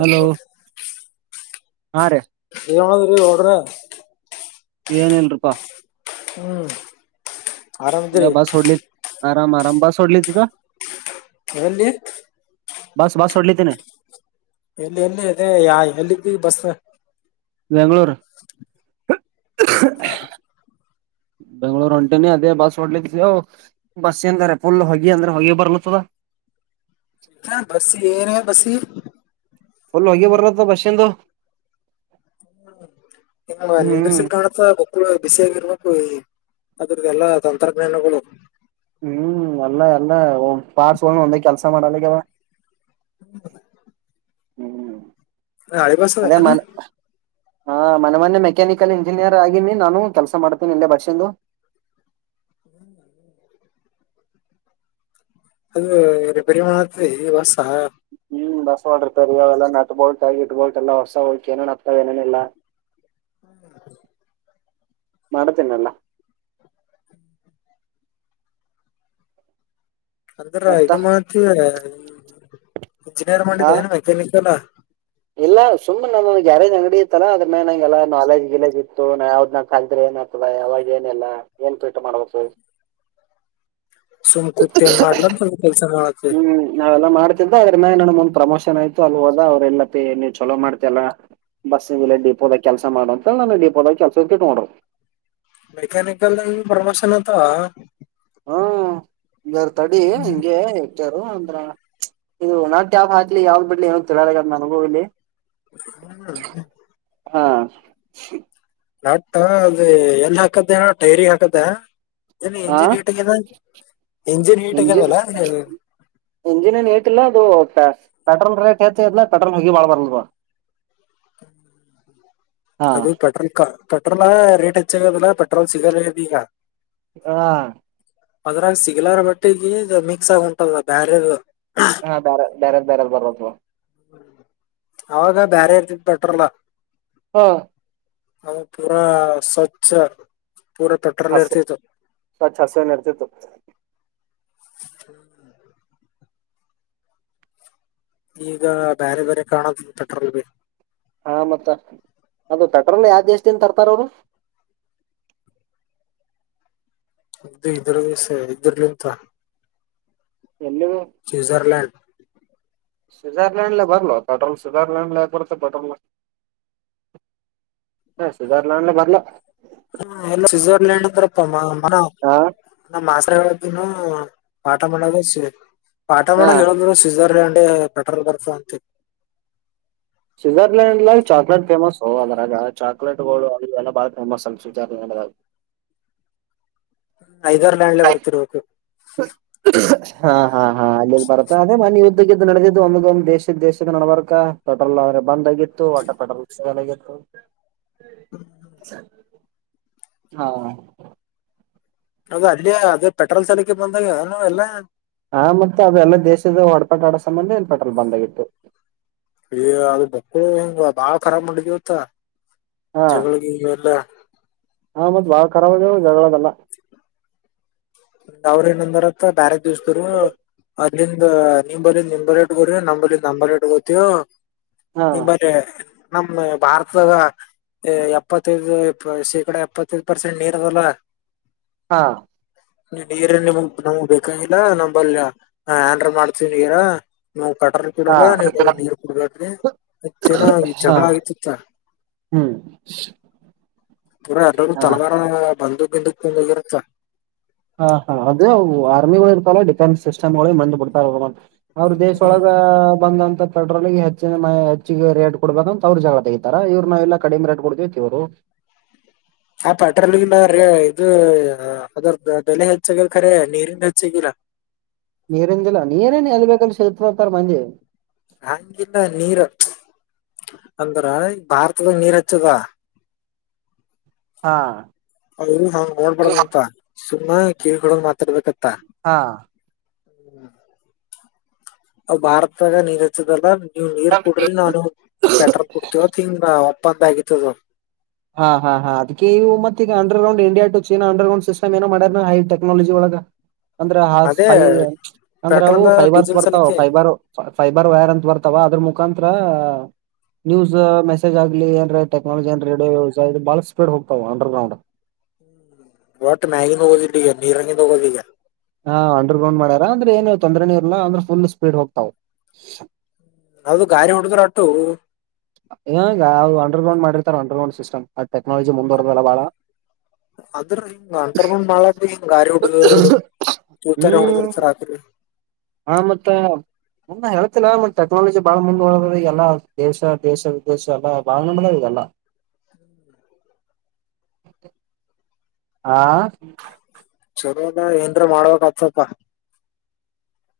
Hello ಹಾ ರೀ [unintelligible] ಏನ್ ಇಲ್ರಪಾ ಹ್ಮ್ ನ ಆರಾಮದ್ರಿ ಬಸ್ ಹೊಡ್ಲಿ ಆರಾಮ್ ಆರಾಮ ಬಸ್ ಹೋಡ್ಲಿದ್ದದ ಎಲ್ಲಿ ಬಾಸ್ ಬಸ್ ಹೋಡ್ಲಿಕತಿನೀ ಎಲ್ಲಿ ಎಲ್ಲಿ ಇದೆ ಎಲ್ಲಿ ಬಸ್ ಬೆಂಗಳೂರು ಬೆಂಗಳೂರು ಹೋಂಟನಿ ಅದೇ ಬಸ್ ಹೋಡಲಕ್ಕೆವು ಬಸ್ ಹಿಂದ ಅರೇ ಫುಲ್ ಹೊಗೆ ಅಂದ್ರೆ ಹೊಗೆ ಬರ್ಲತ್ತದ ಹ ಬಸಿ ಏನ ಬಸಿ ಫುಲ್ ಹೊಗಿ ಬರತ್ತ ಬಸ್ಸಂದು ಹ್ಮ ಹ್ಮ್ ನಿಂದಸಲ್ ಕಾ ಸ ಮಕ್ಕಳು ಬಿಸಿಯಾಗಿರ್ಬೇಕು ಅದ್ರ್ದ ಎಲ್ಲಾ ತಂತ್ರಜ್ಞಾನಗಳು ಹ್ಮ್ ಅಲ್ಲ ಎಲ್ಲ ಪಾರ್ಟ್ಸ ಒಂದು ಕೆಲ್ಸ ಮಾಡಲ್ಲ ಆಗ್ಯಾವ ಹ್ಮ ಹ್ಮ್ ಅದೇ ಏನು ಮನೆ ಹಾ ಮೊನೆ ಮೊನೆ ಮೆಕ್ಯಾನಿಕಲ್ ಇಂಜಿನಿಯರ್ ಆಗೀನಿ ನಾನು ಕೆಲಸ ಮಾಡ್ತೇನಿ ಇಲ್ಲೇ ಬಷಿಂದು ಹ್ಮ್ ಹ್ಮ್ ಅದು ರಿಪೇರಿ ಮಾಡತಿ ಬಸ್ಸಾ ಹ್ಮ್ ಬಸ್ ಹೊಡರ್ತರಿ ಅವೆಲ್ಲ ನಟ್ ಬೋಳ್ಟ ಇಟ್ಬೋಟ ಎಲ್ಲ ಹೊಸ ಹೋಗಿ ಏನೆನ ಹತ್ತವ ಏನಿಲ್ಲಾ ಹ್ಮ ಮಾಡ್ತೇನೇಲ್ಲಾ ಅಂದ್ರ ಇದು ಮತ್ತ ಇಂಜಿನಿಯರ್ ಹಾ ಮಾಡಿದ ಏನ್ ಮೆಕ್ಯಾನಿಕಲ್ ಇಲ್ಲ ಸುಮ್ಮ್ ನಮ್ಮ ಗ್ಯಾರೇಜ್ ಅಂಗಡಿ ಇತ್ತ ಅ್ರ ಮೇಲೆ ನಂಗೆಲ್ಲ ನಾಲಜ ಗಿಲೇಜ ಇತ್ತುಾ ಯಾವ್ದ ನ ಕ್ರೆ ಏನ್ ಅವಾಗ ಏನೆಲ್ಲಾ ಏನ್ ಪೀಟ ಮಾಡ್ಬೇಕು ಸುಮ್ ಕೂತ್ ಏನ್ ಮಾಡ್ಲಂತ ಕೆಲ್ಸ ಮಾಡತಿ ಹ್ಮ್ ನಾವೆಲ್ಲ ಮಾಡ್ ಆದ್ರ ಮ್ಯಾಗ ನನ್ನಗ ಒಂದ್ ಪ್ರಮೋಷನ್ ಆಯ್ತ ಅಲ್ಲಿ ಹೋದ ಅವ್ರ ಎಲ್ಲಪ್ಪ ನೀವು ಚಲೋ ಮಾಡ್ತಲ್ಲಾ ಬಸ್ಸ ಡಿಪೋದಾಗ ಕೆಲಸ ಮಾಡ ಅಂತ ನ ಡಿಪೋದಾಗ ಕೆಲಸಕ ಇಟ್ಟಗೋಡಾರು ಮೆಕ್ಯನಿಕಲ್ ದಾಂಡು ಪ್ರಮೋಷನ್ ಆಗ್ತಾವ ಹ್ಮ ಇದಾರ ತಡಿ ಹಂಗೆ ಹೆಟ್ಟಾರ ಅಂದ್ರ ಇದು ನೆಟ್ ಯಾವುದು ಹಾಕ್ಲಿ ಯಾವ್ದ್ ಬಿಡ್ಲಿ ಏನ ತಿಳಿವತ್ ನನಗೂ ಇಲ್ಲಿ ಹ್ಮ ಹಾ ನಟ್ ಅದು ಎಲ್ಲಿ ಹಾಕದೇನ ಟೈರಿಗಿ ಹಾಕುದಾ ಇಲ್ಲಿ ಹಾ ಎಂಜಿನ್ ಹಿಟ ಆಗೇದ ಎಂಜಿನ್ ಹಿಟ ಇಂಜಿನ್ ಆಗೇದಲ್ಲಾ ಇಂಜಿನ್ ಏನು ಹಿಟ್ ಆಗಿಲ್ಲ ಅದು ಪೆಟ್ರೋಲ್ ರೇಟ್ ಹೇಚ್ಚ ಆಗಿದೆಯಲ್ಲ ಇಲ್ಲ ಪೆಟ್ರೋಲ್ ಮುಗಿ ಬಾಳ ಬಾರ [inaudible] ಅದು [unintelligible] ಪಟ್ರೋಲಾ ರೇಟ್ ಹೆಚ್ಚಾಗದಿಲ್ಲೆಟ್ರೋಲ್ ಸಿಗ್ದ ಈಾ ಹಾ ಅದ್ರಾಗ ಸಿಗಲಾರ ಬಟ್ಟಿಗೆ ಮಿಕ್ಸ್ ಆಗ ಉಂಟದ ಬ್ಯಾರ ಹಾ ಬೇ ಬೇರೆ ಬೇರೆ ಬರೋದು ಅವಾಗ ಬೇರೆ ಇರ್ತ ಪಟ್ರಲ್ಲ ಹಾ ಹದು ಪೂರಾ ಸ್ವಚ್ಛ ಪೂರ ತಟ್ಟ ಹಸ ಸ ಹಸ ನ ಇರ್ತಿತ್ತು ಹ್ಮ ಈಗ ಬೇರೆ ಬೇರೆ ಕಾರಣದ ಪೆಟ್ರೋಲ್ ಬಿ ಹಾ ಮತ್ತ ಅದು ತಟ್ರನ ಯಾವ ದೇಸ್ಿಂದ ತರ್ತಾರ ಅವ್ರು ಇ್ದದು ಇದ್ರ ಸ ಇದ್ರಲಿಂತ ಎಲ್ಲ ಸ್ವಿಜರ್ಲ್ಯಾಂಡ್ ಸ್ವಿಜರ್ಲ್ಯ್ ಬರ ಪೆ್ರಲ್ ಸ್ವಿ್ರ್ಲ್ಯಂಡ್ ಬಡ್ತೆ್ರೋಲ್ ಹ ಸಧಾರ್ಲನ್ಲ್ಲ ಬರ್ಲಾ ಹ ಎ ಸ್ವಿಜರ್ಲ್ಯಂಡ್ ಅಂದ್ರಪ್ಪ ಮ ಹಾ ನಮ್ಮ್ ಆಸ್ರೆಗಳ್ದನು ಪಾಠ ಮಾಡದ ಸ ಪಾಠ ಹಾ ಮಾಡ ಹೇಳಿದ್ರು ಸ್ವಿಜರ್ಲ್ಯಂಡ್ ಪೆಟ್ರೋಲ್ ಬರ್ಫು ಅಂತ ಸ್ವಿಜರ್ಲೆಯಂಡ್ ಲಾಗ ಚಾಕ್ಲೇಟ್ ಫೇಮಸ್ು ಅದರಾಗ ಚಾಕ್ಲೇಟ್ ಗಳು ಅಲ್ಲ ಬಾಳ ಫೇಮಸ್ ಅಲ್ ಸುಜಾತ ಐದ್ ಲ್ಯಂಡ್ ಲೆ ಬರ್ತಿರ್ರಬೇಕು ಹಾ ಹಾ ಹಾ ಅಲ್ಲಿಲ್ಲಿ ಬರ್ತಾ ಅದೆ ಮನ ು ನಡೆದಿದ್ದು ಒಂದ್ ಒಂದು ದೇಶದ ದೇಶದ ನಡಬಾರ ಪೆಟ್ರೋಲ್ ಆದ್ರೆ ಬಂದ ಆಗಿತ್ತು ವಟ ಪೆಟ್ರೋಲ್ ಹಾ ನಾಗ ಅಲ್ಲಿ ಅದೇ ಪೆಟ್ರೋಲ್ ಸಲಕೆ ಬಂದಾಗ ಎಲ್ಲ ಹಾ ಮತ್ತೆ ಅಲ್ಲ ದೇಶದ ಹೊಡಪೆಟ ಆಡೋ ಸಂಬಂಧ ಏನ್ಪೆಟಲ್ ಬಂದಾಗಿಿತ್ತು ಇ ಅದು ಬಕ್ಕಳ ಹಿಂಗ ಬಾಳ ರಾಬ್ ಮಾಡಿದವತ್ತ ಹಾ ಜಗಳಿಗೆ ಎಲ್ಲ ಹಾ ಮತ್ತತ್ ಬಾಳಖರಾರ ಆಗಾವ ಜಗಳದಲ್ಲ [inaudible] ಅವ್ರ ಏನಂದಾರತ್ರ ಬ್ಯಾರ ದಿವ್ಸದರು ಅಲ್ಲಿಂದ ನಿಮ ಬಲ್ಲಿಂದ ರ್ೇಟ್ ಗೋಡ ನಮ್ಲಂದ ನಂಬರ್ ರೇಟ್ ಗೊತವು ಹಾ ಈ ಬರ ನಮ ಭಾರತಾಗ ಎಪ್ಪತ್ತೈದು ಶೇಕಡಾ ಎಪ್ಪತ್ತೈದು ಪರ್ಸೆಂಟ್ ನೀರ್ದಲ್ಲ ಹಾಂ ನೀರ್ ನಿಮಗ್ ನಮಗ್ ಬೇಕಾಗಿಲ್ಲ ನಂಬಲ್ ಆನ್್ರ ಮಾಡ್ತೀವಿ ನೀರ ನಾವು ಕಟ್ರ ಹಾ ಕೊಡಲ್ಲ ನೀನು ನೀರ್ ಕುಡ್ಬಾದ್ರಿ ಮತ್ತೇಏನ ಹಾ ಜಗಳ ಆಗಿತಿತ್ತ ಹ್ಮ್ ಪೂರ ಎಲ್ಲೂ ಹಾ ತಲವಾರ ಬಂದ ಗಿಿಂದ ಕುಂದೋಗಿರುತ್ತಾ ಹಾ ಹಾ ಅದದು ಆರ್ಮಿಗಳು ಇರ್ತಾರ ಡಿಫೆನ್ಸ್ ಸಿಸ್ಟಮ್ಗಳು ಬಂದ್ ಬಿಡ್ತಾರ ಅವ್ರ ದೇಶ ಒೊಳಗ ಬಂದಂತ ಪೆಟ್ರೋಲ್ಗೆ ಹೆಚ್ಚಿನ ಹೆಚ್ಚಿಗೆ ರೇಟ್ ಕೊಡ್ಬೇಕ ಅಂತ ಅವ್ರರು ಜಗಳ ತೆತಾರೆ ಇವರು ನಾವೆಲ್ಲ ಕಡಿಮೆ ರೇಟ್ ಕೊಡ್ತಿೀವಿತಿವರು ಹಾ ಪೆಟ್ರೋಲ್ಗಿಲ್ಲೀ ಇದು ಅದ ಬೆಲೆ ಹೆಚ್ಚಗದ ಖರೆ ನೀರಿಂದ ಹೆಚ್ಚಾಗಿಿಲ್ಲ ನೀರಿಂದಿಲ್ಲ ನೀರೇನ್ ಎಲ್ ಬೇಕಲ್ ಶತ್ರತಾರ್ ಮಂದಿ ಹಂಗಿಲ್ಲ ನೀರ್ ಅಂದ್ರ ಈ ಭಾರತದಾಗ ನೀರ್ ಹಚ್ಚದ. ಹಾ. ಹೌದು ಹಾಂಗ್ ನೋಡ್ಬಾರಡ್ದ ಅಂತ ಸುಮ್ಮ ಕೀ ಹಡಂಗ ಮಾತಾಡ್ಬೇಕತ್ತ. ಹಾ. ಹ್ಮ್. ಅವ್ ಭಾರತಾಗ ನೀರ್ ಹಚ್ಚದಲ್ಲ ನೀವ್ ನೀರ್ ಕುಡ್ರಿ ನಾನು. ಸ್ವೆಟರ್ ಕುಡ್ತಿವ ಹಂಗ ಒಪ್ಪಂದ ಆಗತದು. ಹಾ ಹಾ ಹಾ ಅದ್ ಇವು ಮತ್ತ ಈಗ ಅಂಡರ್ಡ ಇಂಡಿಯ ಟ ಚೀನಾ ಅಂಡರ್ಡ್ ಸಿಸ್ಟ್ ಏನ ಮಾಡಾರ ಹೈ ಟೆಕ್ನಾಲಜಿ ಒಳಗ. ಅಂದ್ರೆ ಹ ಅದೇ ಅಂದ್ರೆ ಅವು ಪೆಟ್ರೋಲ್ ಫೈಬರ್ಸ್ ಡೀಸೆಲ್ ಬರ್ತಾವ ಸಲಿಕೆ ಫೈಬರ್. ಫೈಬರ್ ವೈರ್ ಅಂತ ಬರ್ತಾವ ಅದ್ರ ಮುಖಾಂರ. ನ್ಯಸ್ ಮೆಸೇಜ್ಗ್ಲಿ ಏನ್ ಟೆಕ್ಲಜಿ ಏನ್ ರೇಡೋ ಬಾಳ ಸ್ಪೀಡ್ ಹೋಗ್ತಾವ ಅಂಡರಡ್. ಒಟ್ಟ ಮ್ಯಾಗಿದ ಹೋಗೋದಿಟ್ಟ ಈಗ ನೀರಂಗಿನ್ ಹೋಗೋದ ಈಗ. ಹಾ ಅಂಡರ್ ಗ್ರೌಂಡ್ ಮಾಡ್ಯಾರ ಅಂದ್ರೆ ಏನು ತೊಂದೆೇ ಇಲ್ಲ ಅಂದ್ರೆ ಫುಲ್ ಸ್ಪೀಡ್ ಹೋಗ್ತಾವ್ ನಾವ್ದ ಗಾರಿ ಹುಡದ್ರ ಅಟ್ಟು. ಹಗ ಅಂಡರ್ ಮಾಡರ್ತಾರೆ ಅಂಡರಡ್ ಸಿಸ್ಟಮ್ ಟೆಕ್ನಾಲಜಿ ಮುಂದುವರದಲ್ಲ ಬಾಳ. ಅದ್ರ ಹಿಂಗ ಅಂಡರ್ ಗ್ರೌಂಡ್ ಮಾಳ ಹಿಂಗ ಗಾರಿ ಉಡ ತೂತಾನ ಹೊಡದರ್ ಸರ್ರಿ. ಹಾ ಮತ್ತ. ಹ ಹೇಳ್ತಿಲ್ಲ ಮತ್ತ ಟೆಕ್ನಾಲಜಿ ಬಾಳ ಮುಂದ್ುವ ಎಲ್ಲ ದೇಶ ದೇಶ ವಿದೇಶ ಎಲ್ಲಾ ಬಾಳ ನದೆಲ್ಲ. ಹಾ. ಚಲೋದ ಏನ್್ರ ಮಾಡ್ಬೇಕಕ್ ಆತಪ.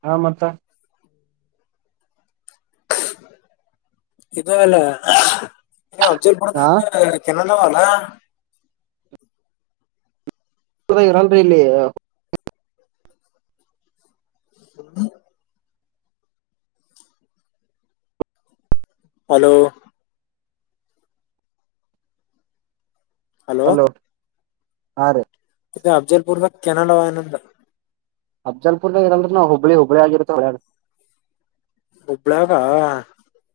ಹಾ ಮತ್ತ. ಇ ಎಲ್ಲ ನೀ ಅಚಲ್ಪುರದ ಹಾ ಕೆನ್ನದವಲ್ಲ. ಇರಲ್ರಿ ಇಲ್ಲಿ. ಹ್ಮ. ಹಲೋ. ಹಲೋ ಹಾ ರೇ. ಇದು ಅಫಜಲ್ಪುರ್ದ ಕೆನಲ್ ನ. ಅಬ್್ಲ್ಪುರ್ದ ಇರಲ್ ನಾ ಹುಬಳ್ಳಿುಬ್ಳ್ಳಿಗಿತ್ತ. ಹುಬ್ಬಳಗ. ಹಾ.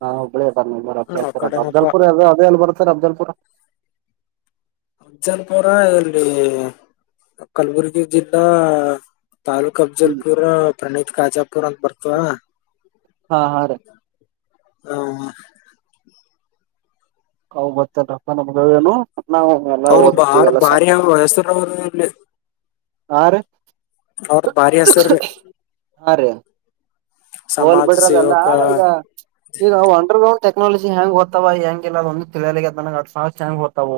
ಹಾ ಒಬ್ಬಳೇ ನಿ ರ ಹತಾರೆ ಕಡೆನಪ್ಪ ಅಬ್ದಲ್ಪು ಅದದೆಲ್ಲಿ ಬರ್ತಾರೆ ಅಬ್ದಲ್ಪುರ. ವಿಜ್ಜನಪುರ ಇಲ್ಲಿ ಕಲಬುರ್ಗಿ ಜಿಲ್ಲಾ ತಾಲೂಕ್ು. ಹ್ಮ್ ಕಬ್ಜಲ್ಪುರ್ ಪ್ರಣೀತ್ ಕಾಜಾಪುರ್ ಅಂತ ಬರ್ತವ. ಹಾ ಹಾ ರೀ. ಹ ಹಾ. ಹ್ ಬತ್ತಾರಪ್ಪ ನಮಗ ಏನು. ಅವರು ಬಾರ್ ಬಾರಿ ವಯಸ್ಸರ ಅವರು ಇಲ್ಲಿ. ಹಾ ರೀ. ಅವ್ರದ ಭಾರಿ ಹಸರ. ಹಾ ರೀ ಹೋಲ್ ಬಿಡ್ರದಲ್ಲ ಈಗ. ಈಗಾವು ಅಂಡರ್್ರೌಂಡ್ ಟೆಕ್ನಾಲಜಿ ಹೆಂಗ ಓ್ತವ ಹೆಂಗಿಲ್ಲ ಅ ಒಂದು ತಿಳಿಯಲಿ ಹೆಂಗ್ ತ್ತಾವ.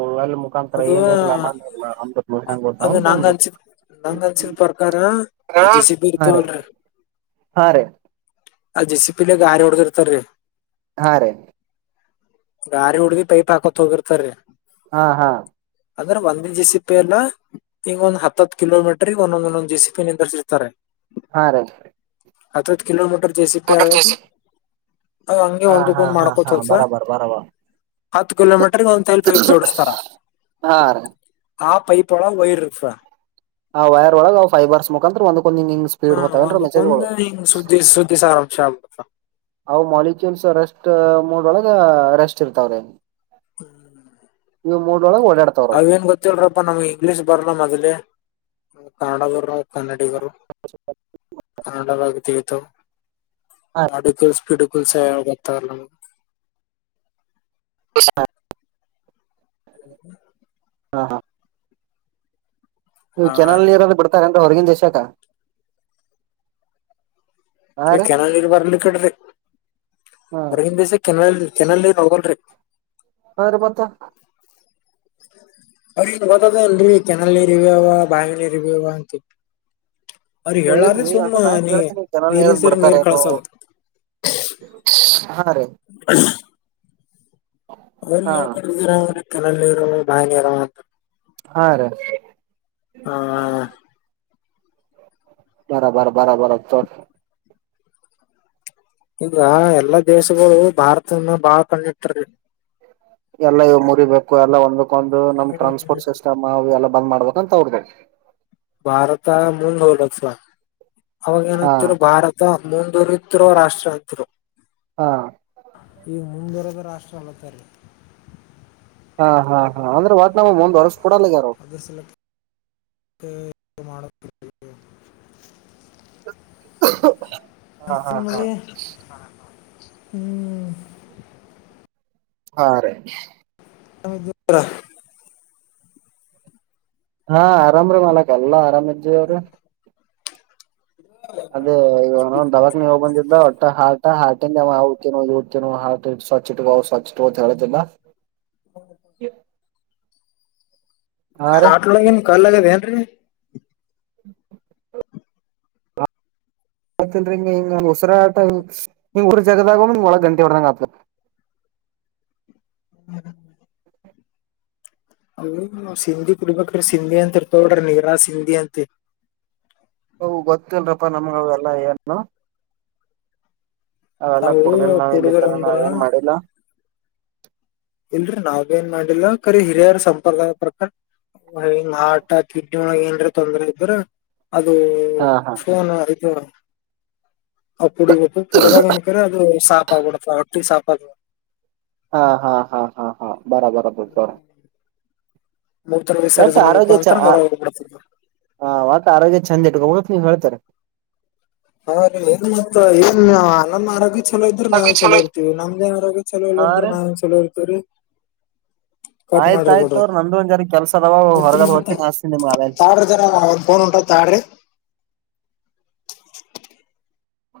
ಮುಖಾಂತರ ಅದು ಏನ ಇರ್ಾ ಮ ಇಲ್ಲ ಅ ಅದು ನಂಗ ಹಂಗಮ್ದು. ಅನ್ಸಿದ ನಂಗ ಅನ್ಸಿಲ್ಪರ್ಕಾರ ಜಸ ಬಿ ಹಾ ರೀ ಇರ್ತವಲ್ರಿ. ಹಾ ರೀ. ಆ ಜೆಸಿ ಪಿಲಿ ಗಾರೆ ಹೊಡದಿರ್ತಾರೀ. ಹಾ ರೀ. ಗಾರಿ ಹುಡ್ದಿ ಪೈಪ್ ಹಾಕೋತ್ ಹೋಗಿರ್ತಾರಿ ಹ ಹಾ. ಅಂದ್ರೆ ಒಂದೆ ಜೆಸಿಪ್ಪಿ ಎಲ್ಲಾ ಈಗ ಒಂದ ಹತ್ತ ಹತ್ ಕಿಲೋಮೀಟರ್ ಗೆ ಒಂದೊಂದಂದೊಂದ್ ಜಿಸಿಪಿ ನಿಂದ್ರರ್ಸಿರ್ತಾರ. ಹಾ ರೇ. ಹತ್ ಹತ್ ಕಿಲೋಮೀಟರ್ ಜೆಸಿಪಿ ಆಗಾಕು ಅದ ಹಂಗೆ ಹಾ ಹಾ ಒಂದಕ್ಕೊಂದ್ ಹಾ ಮಾಡ್ಕೋತ್ ಹಾ [unintelligible] ಬರಾಬರ್ ಬರಾಬರ್ ಹತ್ತ ಕಿಲೋಮೀಟರ್ ಒಂದ ತೈಲ್ ಪೈಪ್ ಜೋಡಸ್ತಾರ ಹಾ ರ ಆ ಪೈಪ್ ವಳಗ್ ವೈರ್ ಇರ್ತದ ಆ ವೈರ್ ಒಳಗ್ ಅವು ಫೈಬರ್ಸ್ ಮುಖಾಂತರ ಒಂದಕ್ಕೊಂದ ಹಿಂಗಿಂಗ್ ಹಾ ಒಂದಕೊಂದ ಹಿಂಗ್ ಸುದ್ದಿ ಸುದ್ದಿ ಸಾರಾಂಶ ಆಗುತ್ತಾ ಅವು ಮಾಲಿಕ್ಯೂಲ್ಸ್ ರೆಸ್ಟ್ ಮೂಡ್ ಒಳಗ ರೆಸ್ಟ್ ಇರ್ತಾವ್ರೀ. ಇವು ಮೂಡ್ ಒಳಗ್ ಓಡ್ಯಾತ್ ಅವೇನ್ ಗೊತ್ತಿಲ್ರಪ್ಪಾ ನಮ್ಗೆ ಇಂಗ್ಲಿಷ್ ಬರಲ್ಲ ಮೊದ್ಲೇ ನಾವ್ ಕನ್ನಡಾದವರ್ ಕನ್ನಡಿಗರು [unintelligible] ಕನ್ನಡಾದಾಗ್ ತಿಳಿತಾವ್. ಮಾಡುಕೆಲ್ಸ್ ಪಿಡುಕೆಲ್ಸ್ ಗೊತ್ತಾಗಲ್ಲ ನಮ್ [unintelligible] [inaudible] ಹಾ ಹಾ. ಇವು ಹಾ ಕೆನಾಲ್ ನೀರದು ಬಿಡ್ತಾರೆನ್ರಿ ಹೊರಗಿನ್ ದೇಶಕ್ [inaudible] ಏ ಕೆನಾಲ್ ನೀರ್ ಬರ್ಲಿ ಇಕಡ್ರಿ ರೀ ಹಾ ಹೊರಗಿನ್ ದೆಶಕ್ ಕೆನಾಲ್ ಕೆನಲ್ ನೀರ್ ಹೋಗಲ್ರಿ. ಹಾ ರಿ ಮತ್ತ್ ಅವ್ರಿಗೆನ್ ಗೊತ್ತದ ಅಲ್ರರಿ ಕೆನಲ್ ಇರಿವ್ಯವ ಬಾವಿ ಇರಿವ್ಯವ ಅಂತಿತ್ತ್ ಓ ಇಲ್ರಿ ಅಂದ್ರ ನಾನ್ ನೀ ಕೇಳ್ತೀನಿ ಕೆನಾಲ್ ನೀರಿನ್ ನೀರದ್ ಸೇರಿ ನೀರ್ ಬಿಡ್ತಾರೇನೋ ಕಳ್ಸೋದು [unintelligible] ಹಾನರೀ ಹಾ [unintelligible] ಕೆನಾಲ್ ನೀರ್ ಬಾವಿ ನೀರ್ ಅಂತ್ ಹಾ ರೀ ಅಣ್ಣಾ ಆ [unintelligible] ಬಾರಬರ ಬಾರಬರ ಚೊ [unintelligible] ಈಗ ಎಲ್ಲಾ ದೇಶಗೊಳು ಭಾರತನ ಬಾಳ್ ಕಂ ಎಲ್ಲಾ ಇವು ಮುರಿಬೇಕು ಎಲ್ಲಾ ಒಂದಕ್ಕೊಂದು ನಮ್ ಹ್ಮ್ ಟ್ರಾನ್ಸ್ಪೋರ್ಟ್ ಸಿಸ್ಟಮ್ ಅವು ಎಲ್ಲ ಬಂದ್ ಮಾಡ್ಬೇಕು ಅಂತ ಅವ್ರದ್. ಭಾರತಾ ಮುಂದೋ [unintelligible] ಅವಾಗ ಹಾ ಏನಂತ್ತಿರು ಭಾರತ ಮುಂದೋರ ತ್ತಿರುವ ರಾಷ್ಟ್ರ ಆತ್ರು ಹಾ ಈಗ ಮುಂದುವರೆದ ರಾಷ್ಟ್ರ ಅಲ್ಲತ್ತಲ್ಲಿ ರಿ ಹಾ ಹಾ ಹಾ ಅಂದ್ರೆ ಒಟ್ ನಮ್ಗಮುಂದ್ ಒರಸ್ ಕೊಡಲ್ಲಗ್ಯಾರ್ ಅವ್ರ ಒಂದಸಲಕ್ಕ್ [unintelligible] ಕ್ಕುಹೂ [unintelligible] ಮತ್ತೆನ್ ಮಳಿ [unintelligible] ಹಾ ಹ್ಮ್. ಹಾ ರೀ. [unintelligible] ಹಾ ಆರಾಮ ರೀ ಮಾಲಕ್ ಎಲ್ಲಾ ಆರಾಮ ಇದ್ದೀವ್ರೀ. ಅದ ಈಗ ಅವ್ನೌನ ದವಾಕನೀಗ್ ಹೋಗ್ ಬಂದಿದ್ದ ಒಟ್ಟೆ ಹಾಕ [unintelligible] ಸ್ವಚ್ ಇಟ್ಗೊ ಅವು ಸ್ವಚ್ ಇಟ್ಗೊ ಹೇಳಾತಿದ್ದಾ ಹ್ಮ [inaudible] [inaudible] ಹ ಆಟೊಳಗೇನ್ ಕಲ್ ಆಗದ ಏನ್ರರಿ. [inaudible] ಆತ್ತನ್ [unintelligible] ಉಸರಾಟ ಹಂಗ ಊರ ಜದಾಗ ಒಳಗ ಗಂಟಿ ಹೊಡ್ದಂಗ ಆತದ. ಹ್ಮ. ಹ ಸಿಂಧಿ ಕುಡ್ಬೇಕ್ರ ಸಿಂಧಿ ಅಂತ ಇರ್ತಗಡ್ರಿ ನಿರಾ ಸಿಂಧಿ ಅಂತೆ. ಹ ಗೊತ್ತಿಲ್ರಪ್ಪಾ ನಮ್ಗ ಅವ ಎಲ್ಲ ಏನು. ಅವೆಲ್ಲ ಅವರು ಕುಡುದಿಲ್ಲ ನಾವ್ ಇಲ್ಲಿ ತರ ಕುಡುಗರಂದ್ರ ನಾವ್ ಏನ್ ಮಾಡಿಲ್ಲ. ಇಲ್ರೀ ನಾವ್ ಏನ್ ಮಾಡಿಲ್ಲ ಕರೆ ಹಿರಿಯರ ಸಂಪ್ರದಾಯ ಪ್ರಕಾರ. ಅವ ಏನ್ ಹಿಂಗ್ ಹಾರ್ಟ್ ಕಿಡ್ನಿ ಒಳಗ ಏನ್ರ ತೊಂದ್ರೆ ಇದ್ರ ಅದು. ಹಾ ಹಾ. [unintelligible] ಇದು ಅವ ಕುಡಿಬೇಕು ಕೂಡದಾಗ್. ದ್ರ ಅದು ಸಾಪ್ ಆಗ್ಬಿಡುತ್ತ ಹೊಟ್ಟಿ ಸಾಪ ಆಗ ಹಾ ಹಾ ಹಾ ಹಾ ಹಾ ಬರಬರ ಬ ಸರ. ಮೂತ್ರ ವಿಸರ್ಜನ ಮುಖಾಂತರ ಹೊರಗ ಹೋಗ್ಬಿಡ್ತದೆ. ಹಾ ವಟ್ ಆರೋಗ್ಯ ಚಂದ ಇಟ್ಕೋಬೇಕ್ ಅಂತ ನೀವ್ ಹೇಳ್ತೇರಿ. ಹಾ ರೀ ಏನ್ ಮ ಏನ್ ಅನಂದ ಆರೋಗ್ಯ. ಚಲೋ ಇದ್ರೆ ನಾವ್ ಚಲೋ ಇರ್ತೀವಿ ನಮ್ದೇಆರೋಗ್ಯ ಚಲೋ ಇಲ್ಲ ಹಾ ಅಂದ್ರೆ ರೀ ನಾವು ಹೇಗೆ ಚಲೋ ಇರ್ತೀವರಿ. ಆಯ್ತಾಯ್ತ ತೋರಿ ನಂದು ಒಂದ ಜಾರಿ ಕೆಲ್ಸ ಅದವ ಹೊರಗ ಅದು ಮತ್ತ ಹೋಗ್ತೀನಿ ಆಸ್ತಿನಿ ನಿಮಗ ಆಮೇಲೆ. ತಾಳ್ರಿ ಜರಾ ಅವರ ಫೋನ್ ಹೊಂಟದ್ ತಾಳ್ರಿ.